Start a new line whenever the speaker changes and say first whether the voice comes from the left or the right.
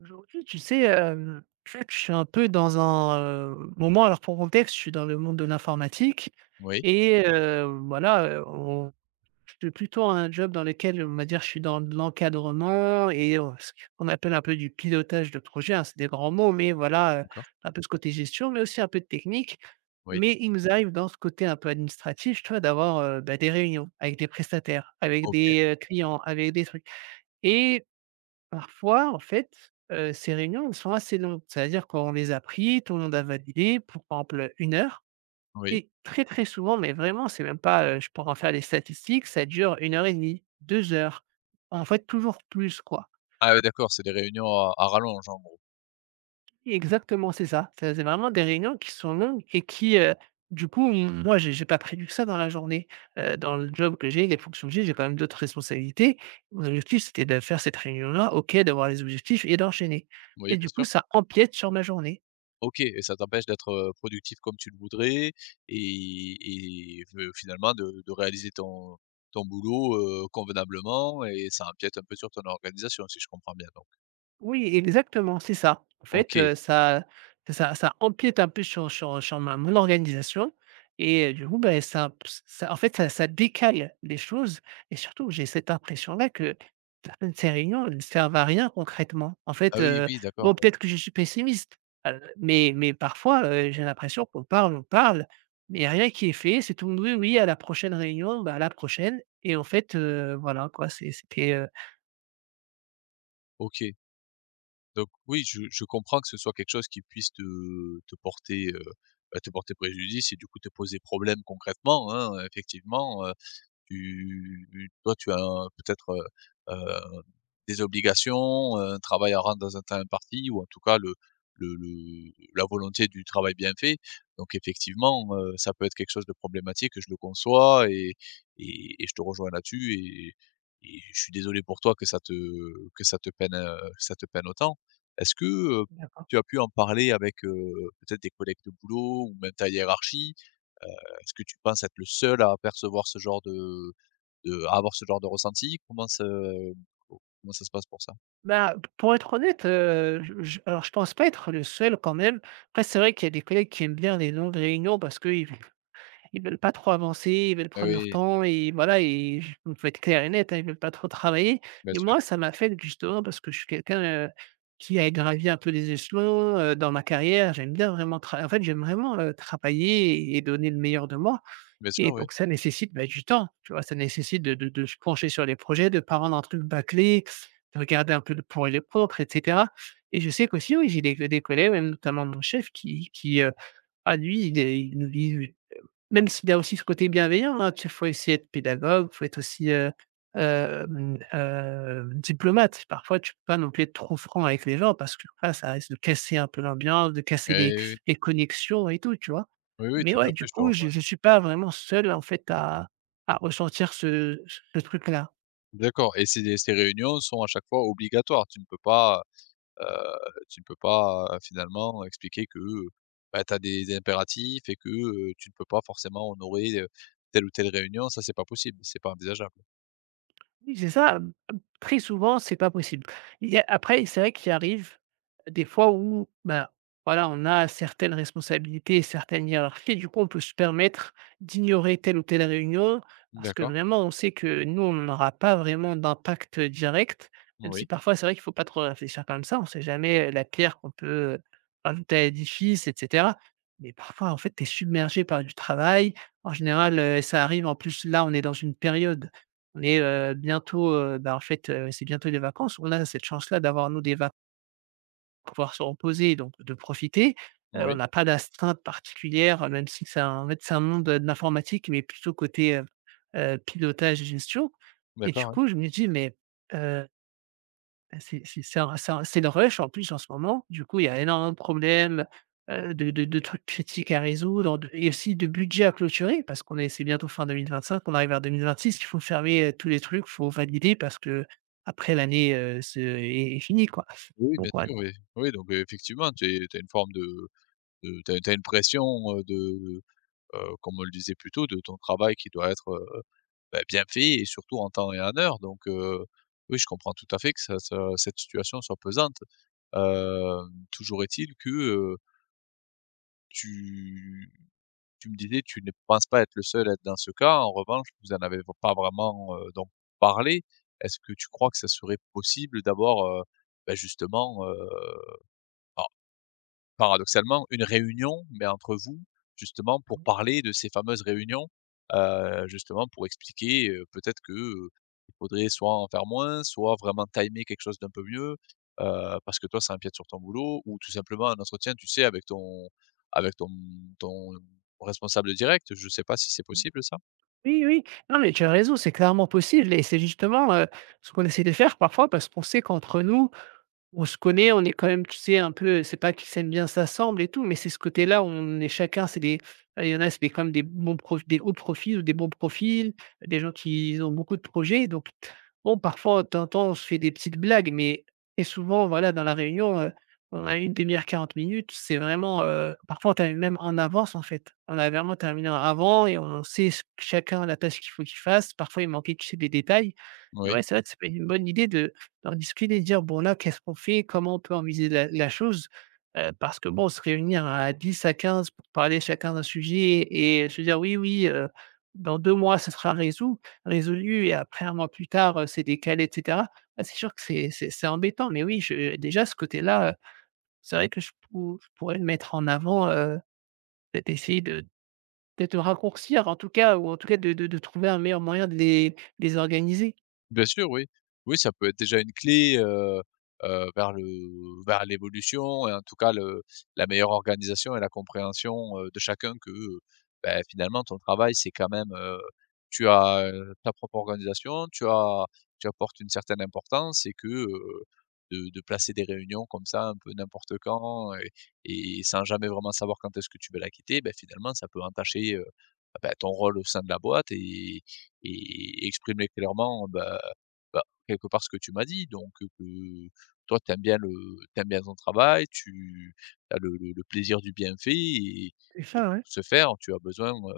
right: Aujourd'hui, je sais que je suis un peu dans un moment. Alors pour contexte, je suis dans le monde de l'informatique
left: Oui,
right: et voilà, on j'ai plutôt un job dans lequel, on va dire, je suis dans de l'encadrement et ce qu'on appelle un peu du pilotage de projet, hein, c'est des grands mots, mais voilà,
left: d'accord,
right: un peu ce côté gestion, mais aussi un peu de technique.
left: oui,
right: Mais il nous arrive dans ce côté un peu administratif, tu vois, d'avoir des réunions avec des prestataires, avec
left: OK,
right: des clients, avec des trucs. Et Parfois, en fait, heu, ces réunions, elles sont assez longues. C'est à dire qu'on les a pris, tout le monde a validé pour, par exemple, une heure
left: oui.
right: et très, très souvent, mais vraiment, c'est même pas, je pourrais en faire les statistiques, ça dure une heure et demie, 2 heures. En fait, toujours plus, quoi.
left: Ah ouais, d'accord, c'est des réunions à rallonge en gros.
right: Exactement, c'est ça. Ça c'est vraiment des réunions qui sont longues et qui, du coup, m moi, j'ai pas prévu que ça dans la journée. Dans le job que j'ai, les fonctions que j'ai quand même d'autres responsabilités. Mon objectif, c'était de faire cette réunion-là, OK, d'avoir les objectifs et d'enchaîner,
left: Oui,
right: et
left: bien
right: du coup,
left: sûr.
right: ça empiète sur ma journée.
left: OK, et ça t'empêche d'être, productif comme tu le voudrais et et ve finalement de réaliser ton ton boulot, convenablement, et ça empiète un peu sur ton organisation, si je comprends bien donc.
right: Oui, exactement, c'est ça. En fait,
left: OK.
right: heu, ça ça ça empiète un peu sur sur sur ma mon organisation et du coup, ben ça ça en fait, ça ça décale les choses, et surtout, j'ai cette impression-là que certaines de ces réunions, elles ne servent à rien concrètement. En
left: Ah
right: fait,
left: oui, oui, d'accord,
right: bon,
left: ouais.
right: peut-être que je suis pessimiste, mais parfois, j'ai l'impression qu'on parle, on parle, mais il y a rien qui est fait. C'est tout: «Oui, oui, à la prochaine réunion, bah, à la prochaine», et en fait, voilà quoi, c'était,
left: OK. Donc oui, je comprends que ce soit quelque chose qui puisse te te porter, bah, te porter préjudice et du coup te poser problème concrètement, hein, effectivement. Tu Toi, tu as peut-être, heu, des obligations, un travail à rendre dans un temps imparti, ou en tout cas le la volonté du travail bien fait. Donc effectivement, ça peut être quelque chose de problématique, je le conçois, et et je te rejoins là-dessus, et je suis désolé pour toi que ça te peine autant. Est-ce que,
right: heu
left: tu as pu en parler avec, peut-être des collègues de boulot ou même ta hiérarchie? Heu, est-ce que tu penses être le seul à percevoir ce genre de à avoir ce genre de ressenti? Comment se comment ça se passe pour ça?
right: Bah, pour être honnête, je alors je pense pas être le seul quand même. Après c'est vrai qu'il y a des collègues qui aiment bien les longues réunions parce qu'ils ils veulent pas trop avancer, ils veulent
left: Ah
right: prendre leur
left: oui,
right: temps et voilà, et j il faut être clair et net, hein, ils veulent pas trop travailler,
left: bien
right: et
left: sûr,
right: moi ça m'affecte justement parce que je suis quelqu'un, qui a gravi un peu les échelons, dans ma carrière. J'aime vraiment, travailler et donner le meilleur de moi,
left: bien sûr,
right: et
left: oui.
right: donc ça nécessite, bah, du temps, tu vois? Ça nécessite de se pencher sur les projets, de ne pas rendre un truc bâclé, de regarder un peu le pour et le contre et cetera. Et je sais qu'aussi, oui, j'ai des collègues, même notamment mon chef qui, ah lui, il est il même s'il y a aussi ce côté bienveillant, hein, tu faut essayer d'être pédagogue, faut être aussi, diplomate. Parfois, tu peux pas non plus être trop franc avec les gens parce que là, ça risque de casser un peu l'ambiance, de casser
left: Eh
right: des
left: oui, oui.
right: les connexions et tout, tu vois?
left: Oui, oui,
right: Mais
left: tout à
right: ouais,
left: fait,
right: du
left: je te
right: coup,
left: rejoins.
right: je suis pas vraiment seul, en fait, à ressentir ce truc-là.
left: D'accord, et ces ces réunions sont à chaque fois obligatoires? Tu ne peux pas, heu, tu ne peux pas, finalement expliquer que, bah, tu as des impératifs et que, tu ne peux pas forcément honorer, telle ou telle réunion, ça c'est pas possible, c'est pas envisageable?
right: Oui, c'est ça. Très souvent, c'est pas possible. Il y a, après, c'est vrai qu'il arrive des fois où, ben voilà, on a certaines responsabilités, certaines hiérarchies, du coup, on peut se permettre d'ignorer telle ou telle réunion parce que
left: D'accord,
right: vraiment, on sait que nous, on n'aura pas vraiment d'impact direct, même si
left: oui,
right: parfois, c'est vrai qu'il ne faut pas trop réfléchir comme ça. On ne sait jamais, la pierre qu'on peut ajouter à l'édifice et cetera. Mais parfois, en fait, tu es submergé par du travail. En général, ça arrive. En plus là, on est dans une période, on est, bientôt, bah, en fait, c'est bientôt les vacances. On a cette chance-là d'avoir nous des vacances pour pouvoir se reposer, donc de profiter. On
left: oui,
right: n'a pas d'astreinte particulière, même si c'est un monde de l'informatique, mais plutôt côté, pilotage et gestion, et du
left: d'accord.
right: coup, je me dis: «Mais, heu» Bah, c'est le rush en plus en ce moment. Du coup, il y a énormément de problèmes, de trucs critiques à résoudre de et aussi de budget à clôturer parce qu'on est c'est bientôt fin deux mille vingt cinq, on arrive vers deux mille vingt six, il faut fermer, tous les trucs, il faut valider parce que après l'année, se est est finie quoi.
left: Oui, bien
right: Donc ouais.
left: sûr, oui. Oui, donc effectivement, tu as une forme de tu as une pression, heu, de, comme on le disait plus tôt, de ton travail qui doit être, bah, bien fait, et surtout en temps et en heure. Donc oui, je comprends tout à fait que ça ça cette situation soit pesante. Toujours est-il que, tu tu me disais, tu ne penses pas être le seul à être dans ce cas. En revanche, vous en avez pas vraiment, donc parlé. Est-ce que tu crois que ça serait possible d'avoir, justement, paradoxalement, une réunion, mais entre vous, justement, pour parler de ces fameuses réunions, justement pour expliquer, peut-être que, il faudrait soit en faire moins, soit vraiment timer quelque chose d'un peu mieux, parce que toi, ça empiète sur ton boulot, ou tout simplement un entretien, tu sais, avec ton ton responsable direct. Je ne sais pas si c'est possible ça?
right: Oui, oui, non mais tu as raison, c'est clairement possible et c'est justement, ce qu'on essaie de faire parfois parce qu'on sait qu'entre nous on se connaît, on est quand même, tu sais, un peu, c'est pas qui s'aime bien s'assemble et tout, mais c'est ce côté-là où on est chacun, c'est des il y en a, c'est des quand même des bons prof des hauts profils ou des bons profils, des gens qui ont beaucoup de projets, donc bon, parfois, de temps en temps, on se fait des petites blagues, mais et souvent, voilà, dans la réunion, on a une demi heure, 40 minutes, c'est vraiment, parfois, on termine même en avance, en fait. On a vraiment terminé en avant et on sait ch chacun la tâche qu'il faut qu'il fasse. Parfois, il manquait, tu sais, des détails. Et
left: Oui.
right: ouais, c'est vrai que ça une bonne idée de d'en discuter et dire: «Bon là, qu'est-ce qu'on fait? Comment on peut envisager la chose?» Parce que bon, se réunir à 10 à 15 pour parler chacun d'un sujet et se dire: «Oui, oui, dans 2 mois, ça sera résolu, et après un mois plus tard, c'est décalé» et cetera. Bah, c'est sûr que c'est embêtant, mais oui, je déjà ce côté-là, c'est vrai que je pourrais le mettre en avant, peut-être essayer de peut-être de raccourcir, en tout cas, ou en tout cas de trouver un meilleur moyen de les organiser.
left: Bien sûr, oui. Oui, ça peut être déjà une clé, vers le vers l'évolution, et en tout cas le la meilleure organisation et la compréhension, de chacun, que, beh, finalement ton travail c'est quand même, tu as, ta propre organisation, tu as tu apportes une certaine importance, et que, de placer des réunions comme ça un peu n'importe quand, et sans jamais vraiment savoir quand est-ce que tu vas la quitter, beh, finalement ça peut entacher, bah, ton rôle au sein de la boîte, et exprimer clairement, bah, bah, quelque part ce que tu m'as dit, donc que toi tu aimes bien le t'aimes bien ton travail, tu as le plaisir du bien fait,
right: C'est
left: et
right: ça,
left: pour
right: ouais.
left: ce faire, tu as besoin,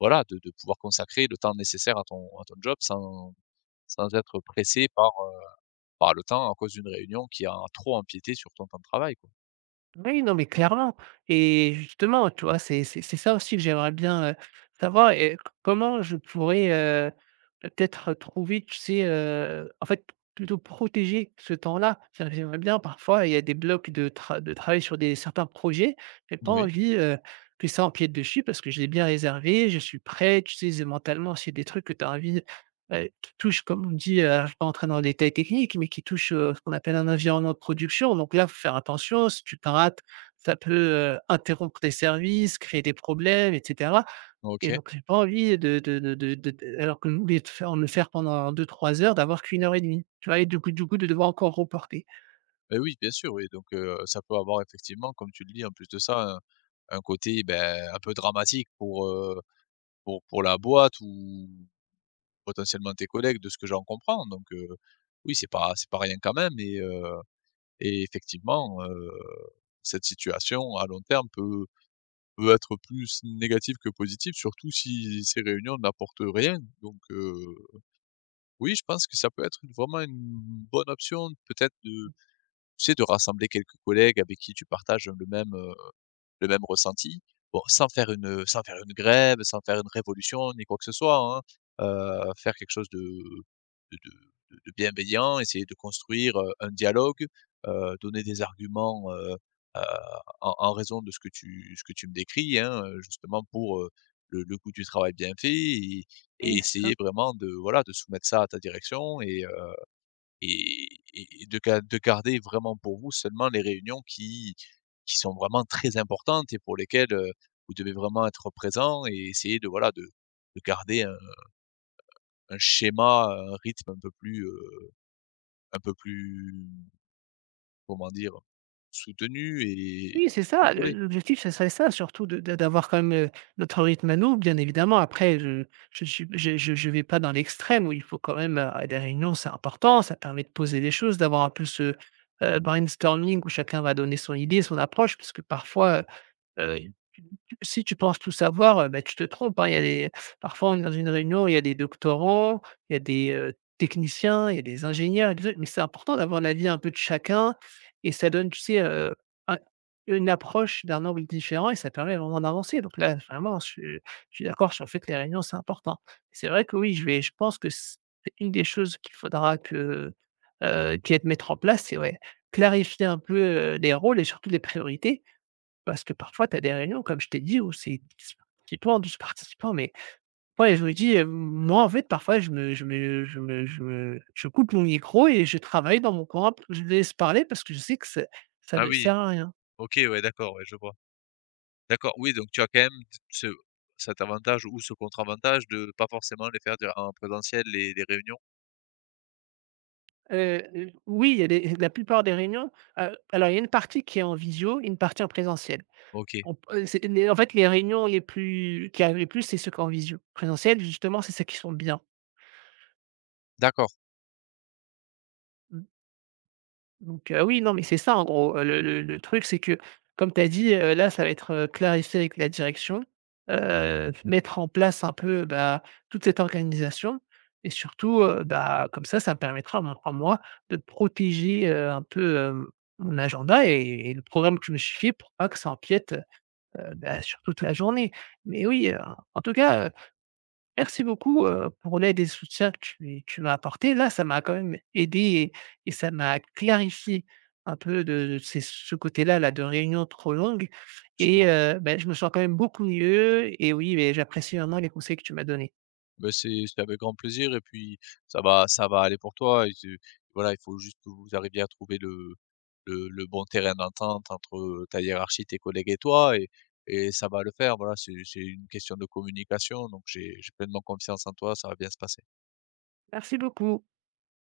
left: voilà, de pouvoir consacrer le temps nécessaire à ton job, sans sans être pressé par, par le temps, à cause d'une réunion qui a trop empiété sur ton temps de travail, quoi.
right: Oui, non, mais clairement, et justement, tu vois, c'est ça aussi que j'aimerais bien, savoir. Et c comment je pourrais, peut-être trouver, tu sais, plutôt protéger ce temps-là. C'est-à-dire que j'aimerais bien parfois, il y a des blocs de travail sur des certains projets, j'ai pas
left: Moui,
right: envie, que ça empiète dessus parce que je l'ai bien réservé, je suis prêt, tu sais, mentalement, c'est des trucs que tu as envie. Qui touche, comme on dit, alors je ne vais pas rentrer dans le détails techniques mais qui touche, ce qu'on appelle un environnement de production. Donc là, il faut faire attention, si tu te rates, ça peut, interrompre tes services, créer des problèmes etc, et
left: OK.
right: donc j'ai pas envie de alors que nous, les de faire le faire pendant deux trois heures, d'avoir qu'une heure et demie, tu vois? Et du coup, de devoir encore reporter.
left: Beh, oui, bien sûr, oui, donc ça peut avoir effectivement, comme tu le dis, en plus de ça, un côté, ben un peu dramatique pour la boîte ou potentiellement tes collègues, de ce que j'en comprends, donc oui, c'est pas rien quand même, et et effectivement, cette situation à long terme peut peut être plus négative que positive, surtout si ces réunions n'apportent rien, donc oui, je pense que ça peut être une vraiment une bonne option peut-être de tu sais, de rassembler quelques collègues avec qui tu partages le même ressenti. Bon, sans faire une, sans faire une grève, sans faire une révolution ni quoi que ce soit, hein. Faire quelque chose de de bienveillant, essayer de construire, un dialogue, donner des arguments, heu, en en raison de ce que tu me décris, hein, justement pour, le coût du travail bien fait, et
right: Oui, c'est ça.
left: essayer vraiment de, voilà, de soumettre ça à ta direction, et et de ga de garder vraiment pour vous seulement les réunions qui sont vraiment très importantes et pour lesquelles, vous devez vraiment être présent, et essayer de, voilà, de garder un schéma, un rythme un peu plus, comment dire? Soutenu et
right: Oui, c'est ça, le
left: contrôlé.
right: l'objectif, ce serait ça, surtout de d'avoir quand même, notre rythme à nous. Bien évidemment, après, je suis je vais pas dans l'extrême où il faut quand même, des réunions, c'est important, ça permet de poser des choses, d'avoir un peu ce, brainstorming où chacun va donner son idée, son approche, parce que parfois, Heu, si tu penses tout savoir, bah, tu te trompes, hein. Il y a des Parfois, on est dans une réunion, il y a des doctorants, il y a des techniciens, il y a des ingénieurs et tout ça, mais c'est important d'avoir l'avis un peu de chacun, et ça donne, tu sais, un une approche d'un angle différent et ça permet vraiment d'avancer. Donc là, vraiment, je suis d'accord sur le fait que les réunions, c'est important. C'est vrai que oui, je pense que c'est une des choses qu'il faudra que, qu'il y de mettre en place, c'est ouais, clarifier un peu, les rôles et surtout les priorités, parce que parfois, tu as des réunions, comme je t'ai dit, où c'est 10 participants, 12 participants, mais ouais, je me dis, moi, en fait, parfois, je me je me je me je me je coupe mon micro et je travaille dans mon coin, je laisse parler parce que je sais que c'est ça
left: Ah
right: ne
left: oui,
right: sert à rien.
left: OK, ouais, d'accord, ouais, je vois. D'accord, oui, donc tu as quand même ce cet avantage ou ce contre-avantage de pas forcément les faire de en présentiel les réunions?
right: L Oui, il y a des la plupart des réunions, alors il y a une partie qui est en visio, une partie en présentiel.
left: OK,
right: On p c'est les en fait, Les réunions les plus qui arrivent le plus, c'est ceux qui sont en visio. Présentiel, justement, c'est ceux qui sont bien.
left: d'accord.
right: Mmh. Donc oui, non, mais c'est ça en gros, le truc, c'est que comme tu as dit, là, ça va être, clarifié avec la direction, mettre en place un peu, bah, toute cette organisation, et surtout, bah, comme ça me permettra moi de protéger, un peu, mon agenda et le programme que je me suis fait pour pas que ça empiète, bah, sur toute la journée. Mais oui, en tout cas, merci beaucoup, pour l'aide et le soutien que tu m'as apporté. Là, ça m'a quand même aidé et ça m'a clarifié un peu de ces ce côté-là là de réunions trop longues, et bah, je me sens quand même beaucoup mieux et oui, mais j'apprécie vraiment les conseils que tu m'as donnés.
left: Bah, c'est avec grand plaisir, et puis ça va aller pour toi, et tu voilà, il faut juste que vous arriviez à trouver le bon terrain d'entente entre, ta hiérarchie, tes collègues et toi, et ça va le faire. Voilà, c'est une question de communication, donc j'ai pleinement confiance en toi, ça va bien se passer.
right: Merci beaucoup.